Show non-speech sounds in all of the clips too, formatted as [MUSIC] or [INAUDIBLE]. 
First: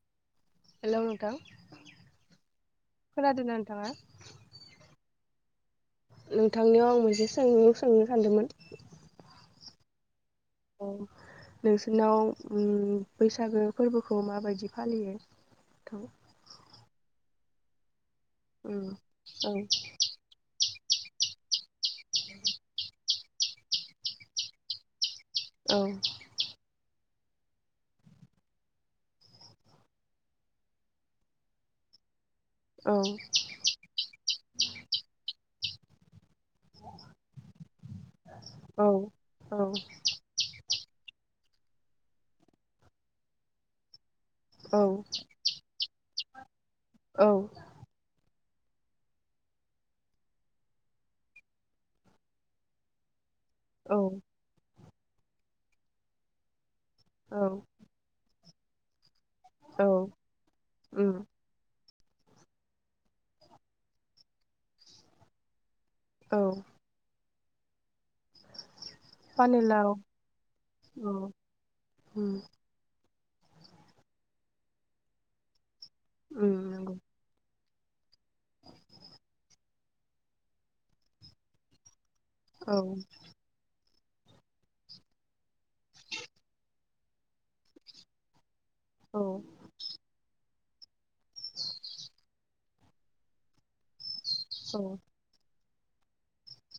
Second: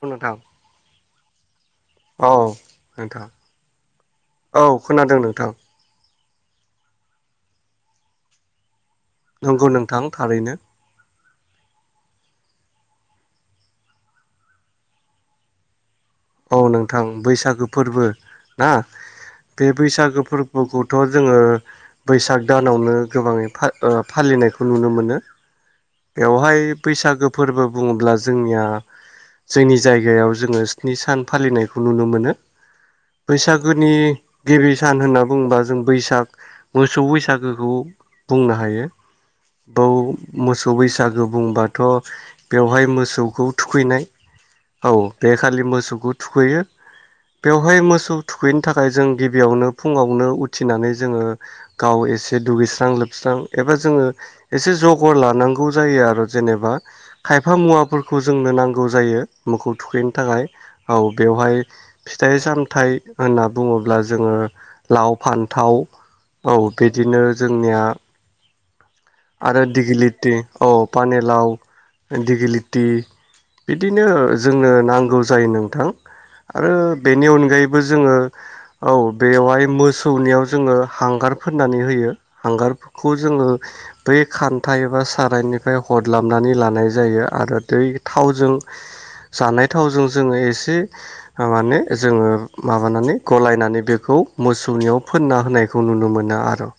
[UNINTELLIGIBLE] नोंथां हेलौ नोंथां औ नोंथां खोनादोंना नोंथाङा औ खोनादों नोंथां। नोंथांनियाव आं मोनसे सोंलु सोंनो सानदोंमोन। नंगौ नोंथां। थारैनो। औ नोंसोरनाव ओ बैसागो फोरबोखौ माबायदि फालियो थां? औ नोंथां बैसागो फोरबो ना उम बे बैसागो फोरबोखौ थ जोङो बैसाग दानावनो गोबाङै फा ओ फालिनायखौ नुनो मोनो। औ बेवहाय बैसागो फोरबो बुङोब्ला जोंनिया जोंनि जायगायाव जोङो नि सान फालिनायखौल नुनो मोनो। औ बैसागोनि गिबि सान होनना बुंबा जों बैसाग मोसौ बैसागोखौ बुंनो हायो औ औ बाव मोस सौ बैसागो बुंबाथ बेवहाय मोसौखौ थुखैनाय औ बे खालि मोसौखौ थुखैयो बेवहाय मोसौ थुखैनो थाखाय जों गिबियावनो फुङावनो उथिनानै जोङो गाव एसे दुगैस्रां लोबस्रां एबा जोङो औ एसे जग खबर लानांगौ जायो आरो जेनेबा औ खायफा मुवाफोरखौ जो जोंनो नांगौ जायो। मोखौ औ थुखैन थाखाय औ उम बेवहाय। फिथाइ सामथाइ होनना बुङोब्ला जोङो लाव फान्थाव। औ बेदिनो जोंनिया आरो पानिलाव दिगिलिटि औ पानि लाव उम दिगिलिटि बिदिनो जोंनो नांगौ जायो नोंथां। उम आरो नंगौ बेनि अनगायै बो जोङो औ बेवहाय मोसौनियाव जोङो हांगार फोननानै होयो। औ हांगारफोरखौ जोङो बै खान्था एबा सारायनिफ्राय हर्लाबनानै लानाय जायो आरो दै थावजों औ जानाय थावजों जोङो एसे से माने जोङो माबानानै गलायनानै बेखौ औ मोसौनियाव फोनना होनाय खौ नुनो मोनो आरो।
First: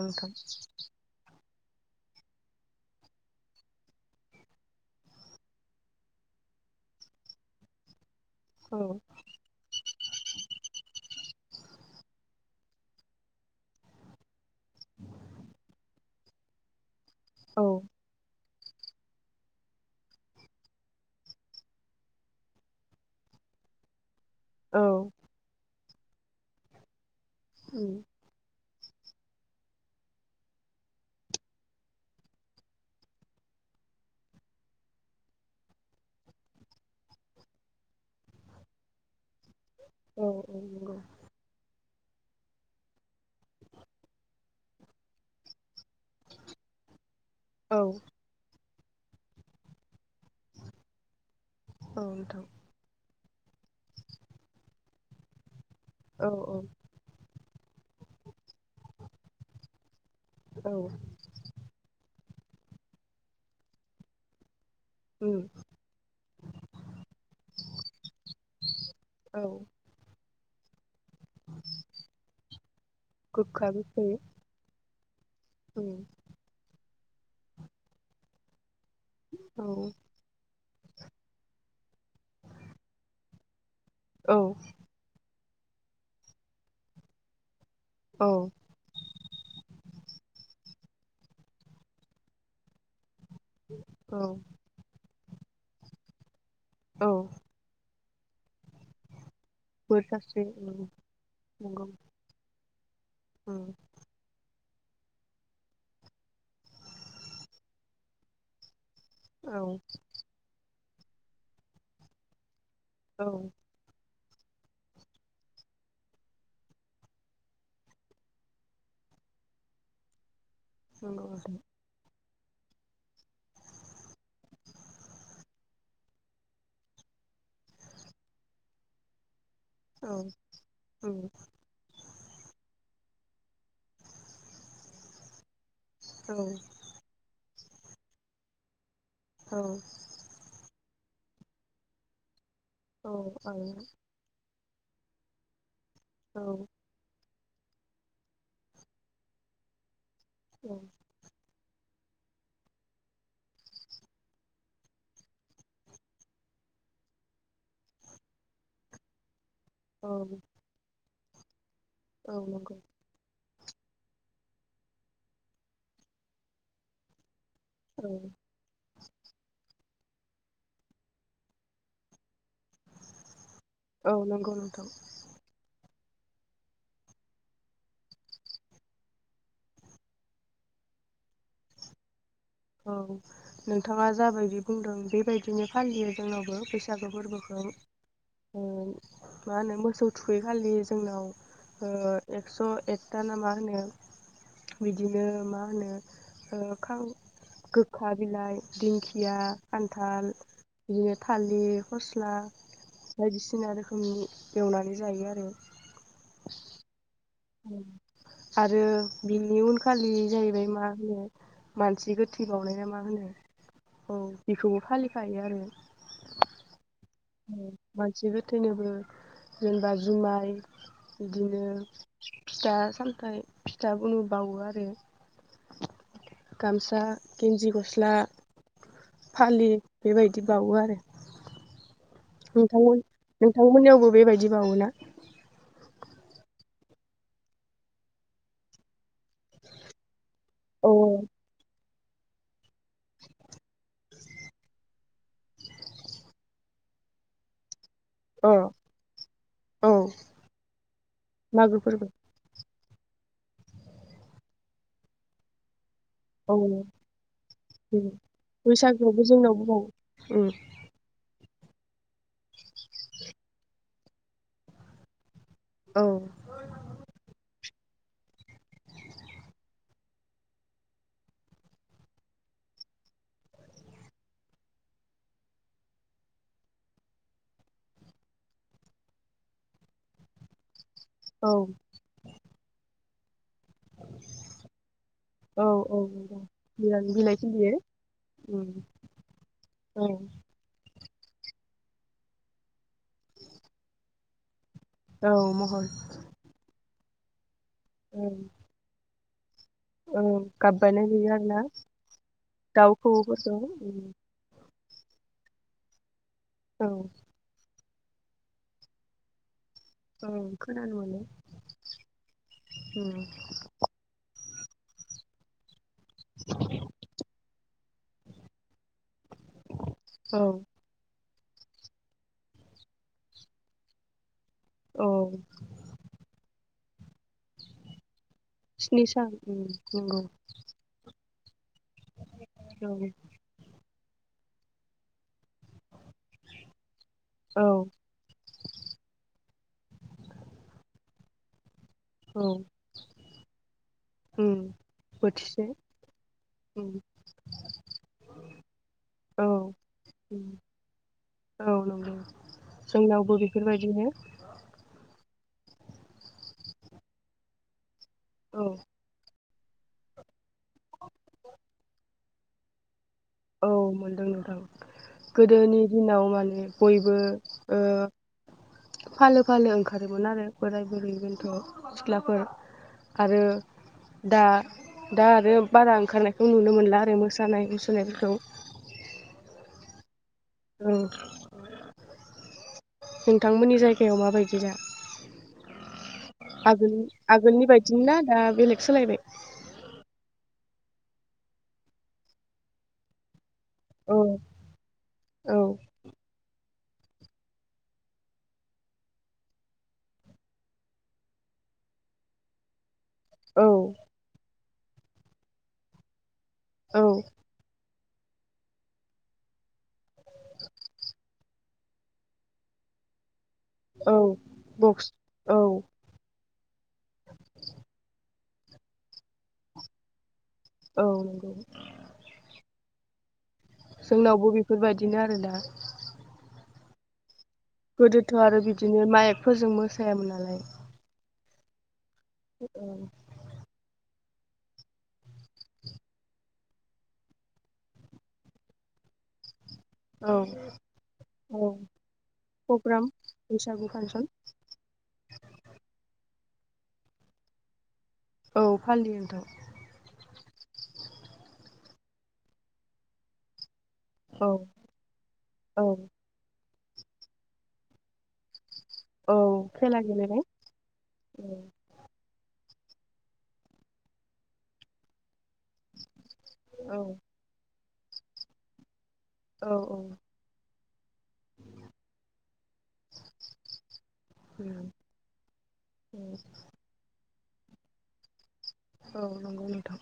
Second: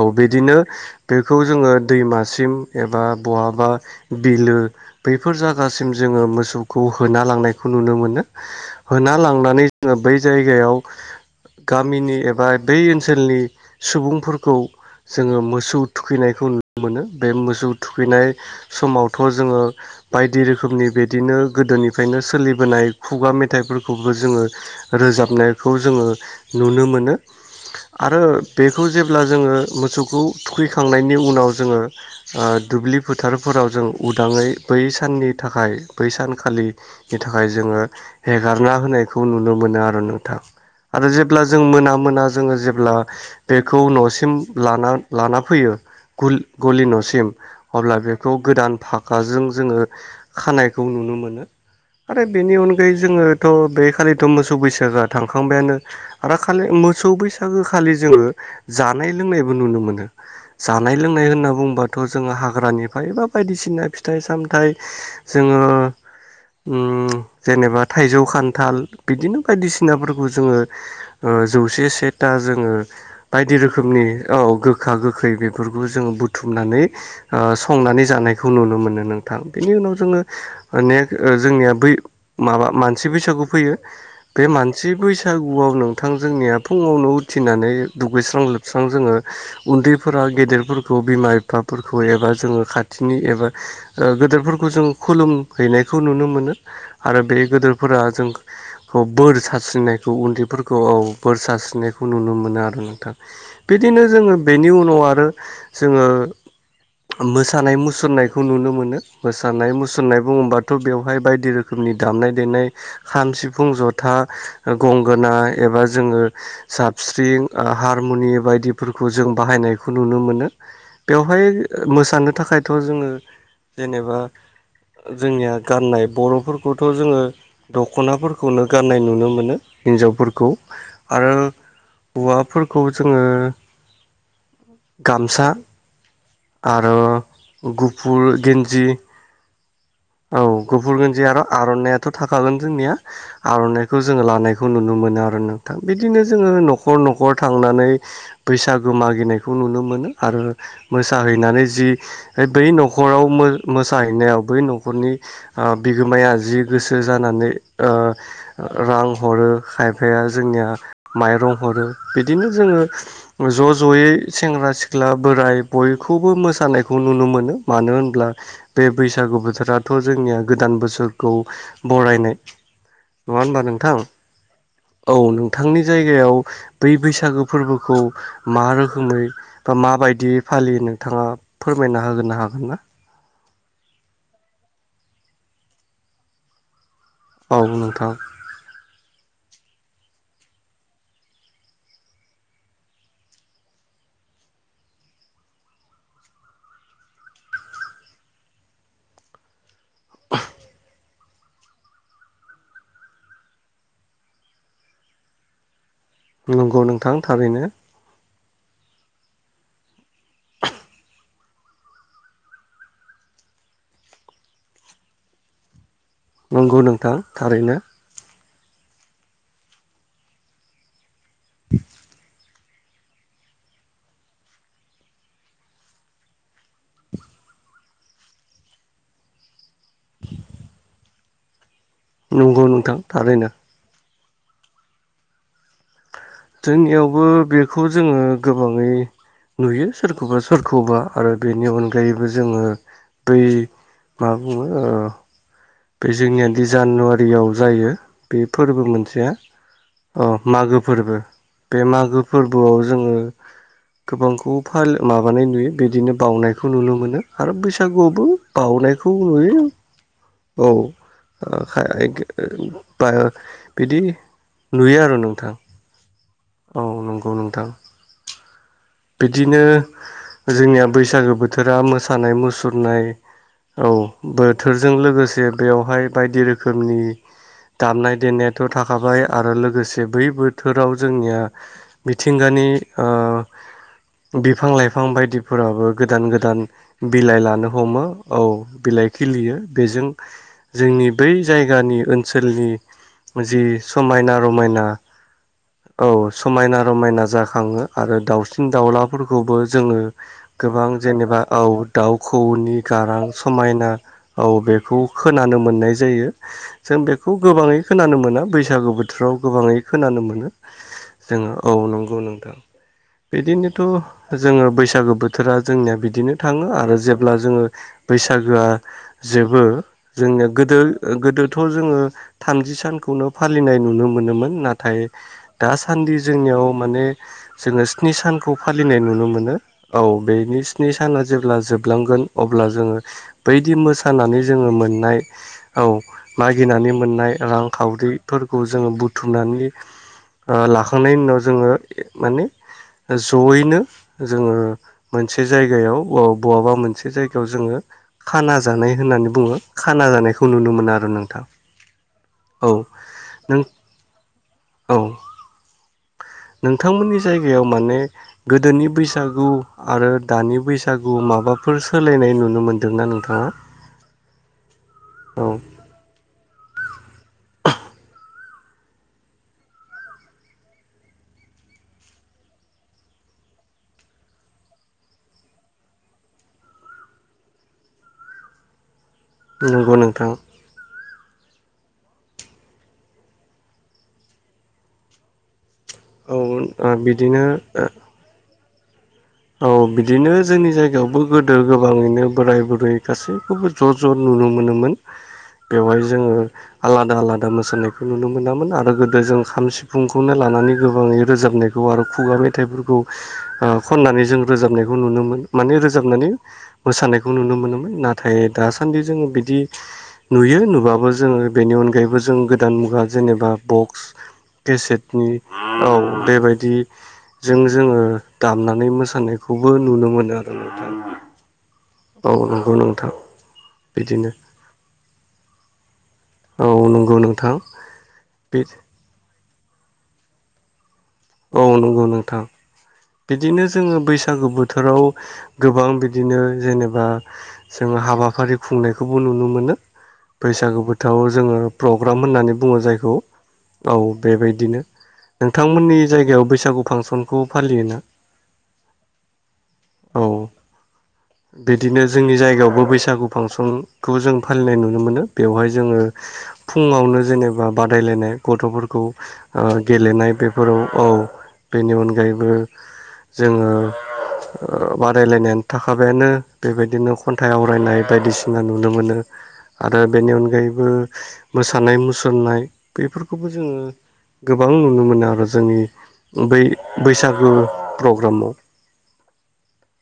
औ बिदिनो बे खौ जोङो दैमासिम एबा बहाबा बिलो बैफोर जागासिम जोङो मोसौखौ होना लांनायखौ नुनो मोनो। औ होना लांनानै जोङो बै जायगायाव गामिनि एबा बै ओनसोलनि सुबुंफोरखौ जोङो मोसौ थुखैनायखौ नुनो मोनो। बे औ मोसौ थुखैनाय। समावथ' जोङो बायदि रोखोमनि बिदिनो गोदोनिफ्रायनो सोलिबोनाय खुगा मेथाइफोरखौ। जोङो औ रोजाबनाय। खौ जोङो नुनो मोनो। उम आरो बेखौ जेब्ला जोङो मोसौखौ थुखैखां खांनायनि उनाव जोङो ओ दुब्लि फोथारफोराव जों उदाङै बै साननि थाखाय बै सानखालिनि थाखाय जोङो हेगारना होनायखौ नुनो मोनो आरो औ नोंथां नंगौ आरो जेब्ला जों मोना मोना जोङो जेब्ला बेखौ न'सिम लाना लाना फैयो गल गलि न'सिम। औ अब्ला बेखौ गोदान। फाकाजों जोङो खानायखौ नुनो मोनो। औ आरो नोंथां बेनि अनगायै जोङो थ' बे खालिथ' मोसौ बैसागोआ थांखांबायानो। औ आरो औ खालि मोसौ बैसागो खालि जोङो जा नाय लोंनायबो नुनो मोनो। औ जानाय लोंनाय होनना बुंबाथ' जोङो हाग्रानिफ्राय एबा बायदिसिना फिथाइ सामथाइ उम जोङो उम जेनेबा थाइजौ खान्थाल बिदिनो औ बायदिसिनाफोरखौ जोङो ओ जौसे सेथा जोङो बायदि गोखा गोखै रोखोमनि औ गो खागो गोखै बेफोरखौ उम जोङो बुथुमनानै ओ संनानै जानायखौ नुनो मोनो। नोंथां औ बिनि उनाव जोङो माने ओ जोंनिया बै माबा मानसि बैसागु फैयो। औ बे मानसि बै बैसागुआव नोंथां जोंनिया फुङावनो उथिनानै औ दुगैस्रां लोबस्रां जोङो उन्दैफोरा गेदेरफोरखौ बिमा बिफाफोरखौ एबा जोङो खाथि नि एबा ओ औ गेदोरफोरखौ जों खुलुम हैनायखौ नुनो मोनो। औ आरो बे गोदोरफोरा जों खौ बोर बोर सारस्रिनायखौ सास्रि उम उन्दैफोरखौ औ बोर नंगौ सारस्रिनायखौ नुनो मोनो। नों नोंथां उम बिदिनो जोङो बेनि उनाव आरो जोङो मोसानाय मुसुरनायखौ नुनो मोनो। मोसानाय औ मुसुरनाय बुङोबा थ' बेवहाय बायदि रोखोमनि दामनाय देनाय खाम सिफुं जथा। गंगोना एबा जोङो साबस्रिं ओ हारमुनि बायदिफोरखौ जों बाहायनायखौ नुनो मोनो। औ नंगौ बेवहाय नोंथां मोसानो थाखायथ' जोङो जेनेबा जोंनिया गाननाय बर'फोरखौथ' जोङो दख'नाफोरखौनो गाननाय नुनो मोनो। औ हिन्जावफोरखौ उम आरो हौवाफोरखौ जोङो गामसा आरो गुफुर गेन्जि औ बुरन्जि आरो आरनाइाथ थाखागोन जोंनिया औ आरो आरनाइखौ जोंङो लानाय खौ नुनो मोनो आरो ना। था बिदिनो जोंङो औ नखर नखर थांनानै बैसागु मागिनायखौ नुनो मोनो आरो औ मोसाहैनानै जि बै नखराव मो मोसाहैनायाव बै नखरनि ओ बिगोमाया जि गोसो जानानै ओ रां हरो औ खायफाया जोंनिया माइरं हरो औ बिदिनो नंगौ जोंङो ज जयै सेंग्रा सिख्ला बोराइ बयखौबो मोसानायखौ नुनो मोनो मानो औ होनब्ला बे बैसागु बोथोराथ जोंनिया गोदान बोसोरखौ बरायनाय नङा होमबा नोंथां नंगौ नोंथां औ नोंथांनि जायगायाव बै बैसागो फोरबोखौ मा रोखोमै बा माबायदि फालियो नोंथाङा फोरमायना होगोन ना हा गोनना औ नोंथाङा जाबायदि बुंदों बेबायदिनो फालियो जोंनावबो बैस बैसागु औ फोरबोखौ नोंथां ओ मा होनो मोसौ थुखैखालि जोंनाव ओ एक्स एकता ना मा होनो बिदिनो मा होनो ओ फां गोखा बिलाइ दिंखिया खान्थाल बिदिनो थालिर फस्ला बायदिसिना रोखोमनि एवनानै जायो आरो नोंगौ नोंथां। थारैनो आरो बिनि उनखालि जाहैबाय मा होनो मानसि गोथै बावउनाय ना मा होनो औ बेखौबो फालिखायो आरो नंगौ नों मनसि गो थैनोबो जेनेबा जुमाइ बिदिनो फिथा सामथाइ फिथा उनु बावो आरो गामसा गेन्जि गस्ला फालि बेबायदि बावो आरो नंगौ नोंथां नोंथां‌मोन थारैनो नोंथांमोननियावबो बेबाय दि बावोना? जोंनियावबो बेखौ जोंङो गोबाङै नुयो सोर खौबा औ सोरखौबा आरो बेनि उन गायैबो जोङो बै मा बुङो ओ बे जोंनिया दि जानुवारियाव जायो। बे औ फोरबो मोनसेया औ अ' मागो फोरबो बे मागो फोरबोआव जोङो गोबांखौ फाल-माबानाय नुयो। बिदिनो औ बाउनायखौ नुनो मोनो आरो बेनो बैसागुआवबो बाउनायखौ बैसागोआवबो जोंनाव नुयो। औ उम [UNINTELLIGIBLE] ओं [UNINTELLIGIBLE] बिदि नुयो आरो नोंथां। औ। औ नंगौ नोंथां। बिदिनो जोंनिया बैसागो बोथोरा मोसानाय मुसुरनाय औ बोथोरजों लोगोसे बेवहाय बायदि रोखोमनि दामनाय देनायाथ' थाखाबाय आरो लोगोसे बै बोथोराव जोंनिया औ मिथिंगानि ओ बिफां-लाइफां औ बायदिफोराबो औ नंगौ गोदान-गोदान बिलाइ लानो खिलियो हमो औ उम बिलाइ खिलियो बेजों औ जोंनि बै जायगानि ओनसोलनि जि समायना-रमायना औ महर औ समायना रमायना जा खाङो आरो औ दाउ हलाफोरखौबो जोङो औ गाब गोबां बानाय नुयो जेनेबा आरोना औ दाउ खौऔनि दाउ गारां खौवौफोरखौ समायना उम औ बे खौ खोनानो मोननाय जायो। औ जों बेखौ गोबाङै खोनानो मोना बैसागु बोथोराव गोबाङै खोनानो औ मोनो खोनानो मोनो जोङो औ नंगौ नोंथां। उम खिनथु जोङो बैसागो बोथोरा जोंनिया बिदिनो थाङो आरो जेब्ला जोङो बैसागोआ जोबो औ जोंनिया गोदो ओ-गोदो थ' जोङो थामजि सानखौनो फालिनाय नुनो मोनोमोन। नाथाय औ दासान्दि जोंनियाव माने जोङो स्नि सान खौ फालिनाय स्नि नुनो सान मोनो उम औ नंगौ बेनि स्नि साना जेब्ला जोब लांगोन अब्ला औ जोङो बैदि मोस सानानै जोङो मोननाय औ मागिनानै मोननाय रां औ खावरि फोरखौ जोङो बुथुमनानै लाखांनायनि उनाव जोङो औ माने जयैनो उम जोङो मोनसे बोथिसे जायगायाव बहाबा उम मोनसे जायगायाव जोङो खाना जानाय होननानै औ बुङो खाना जानायखौ उम नुनो मोनो आरो नोंथां औ नंगौ औ जोंनावबो नों बेफोरबायदिनो औ नोंथांमोननि जायगायाव माने औ गोदोनि बैसागु आरो दानि बैसागु माबाफोर सोलायनाय नुनो मोन्दोंना नों औ मोनदों नोंथां औ गोदोनि दिनाव माने बयबो ओ फालो फालो ओंखारोमोन आरो बोराय बुरै बेन्थ' सिख्लाफोर आरो दा दा आरो बारा ओंखारनायखौ नुनो मोनला आरो मोसानाय मुसुरनायफोरखौ। नंगौ नोंथां औ नोंथांमोननि जायगायाव माबायदि दा औ आगोल बिदिनो आगोलनि बायदि ना दा बेलेग सोलायबाय औ बिदिनो जोंनि जायगायावबो गोदो गोबाङैनो बोराय बुरै गासैखौबो ज' ज' औ नुनो मोनोमोन औ बेवहाय जोङो आलादा आलादा मोसानायखौ नुनो मोनामोन आरो गोदो जों खाम, सिफुंखौनो लानानै गोबाङै रोजाबनायखौ आरो खुगा मेथाइफोरखौ औ माने जों रोजाबनायखौ नुनो मोन माने रोजाबनानै औ मोसानायखौ नुनो मोनोमोन ना थाय दासान्दि जोङो बिदि नुयो नुबाबो जोङो बेनि अनगायैबो जों गोदान मुगा जेनेबा बक्स औ केसेटनि औ बेबाय दि जों जोङो दामना नै मोसानायखौबो नुनो मोनो। नोंथां औ नंगौ थ' जोंनावबो बेफोरबायदिनो आरोना औ नंगौ नोंथां गोदोथ' आरो बे बिदिनो माइक फोरजों मोसायामोन नालाय औ नंगौ नों थां औ बिदिनो जोङो बैस सागो बोथोराव गोबां बिदिनो जेनेबा जों हाबाफारि खुंनायखौबो नुनो मोनो। औ बैसागु बोथाव जोङो औ प्रग्राम होननानै बुङो प्रग्राम जायखौ बैसागु औ फांसन बेबायदिनो नोंथांमोननि जायगायाव बैसागु फांसनखौ फालियोना? औ फानलियोथ'। औ बिदिनो जोंनि जायगायावबो बैसागु फांसन खौ जों औ फालिनाय नुनो मोनो बेवहाय औ जोङो फुङावनो जेनेबा बादायलायनाय गथ'फोर खौ औ ओ खेला गेलेनाय बेफोराव औ बेनि उन अनगायैबो जोङो बादायलायनाय थाखाबायानो औ बेबायदिनो खन्थाइ आवरायनाय बायदिसिना नुनो मोनो। औ आरो औ बेनि अनगायै ओ मोसानाय मुसुरनाय बेफोरखौबो जोङो गोबां नुनो मोनो आरो जोंनि बै बै बैसागु प्रग्रामाव औ नंगौ नोंथां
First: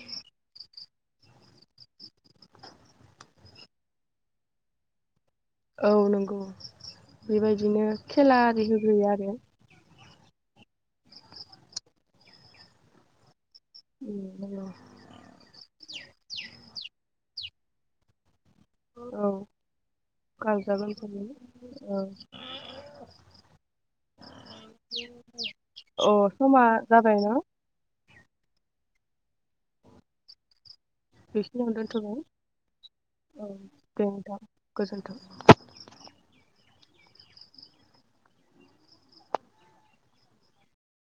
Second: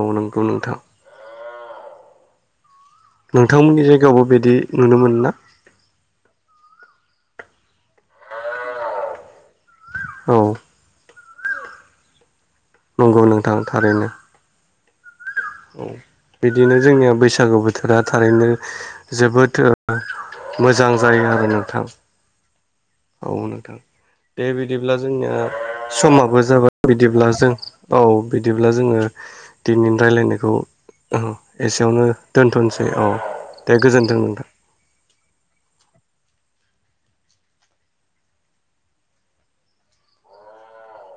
औ नंगौ नोंथां। नोंथांमोननि जायगायावबो बिदि नुनो मोनो ना? औ नंगौ बेबायदिनो खेला आरि होग्रोयो आरो। औ नंगौ नों थां थारैनो नंगौ औ बिदिनो जोंनिया बैसागु बोथोरा थारैनो औ जोबोद गाजा मोजां जायो आरो नोंथां। गोमजायै औ औ नोंथां दे बिदिब्ला जोंनिया अ समाबो समा जाबाय बिदिब्ला न जों औ बिदिब्ला जोङो दिनैनि रायलायनायखौ बेखिनियावनो एसेयावनो दोनथ'बाय दोनथ'नसै औ दे गोजोन्थों नोंथां।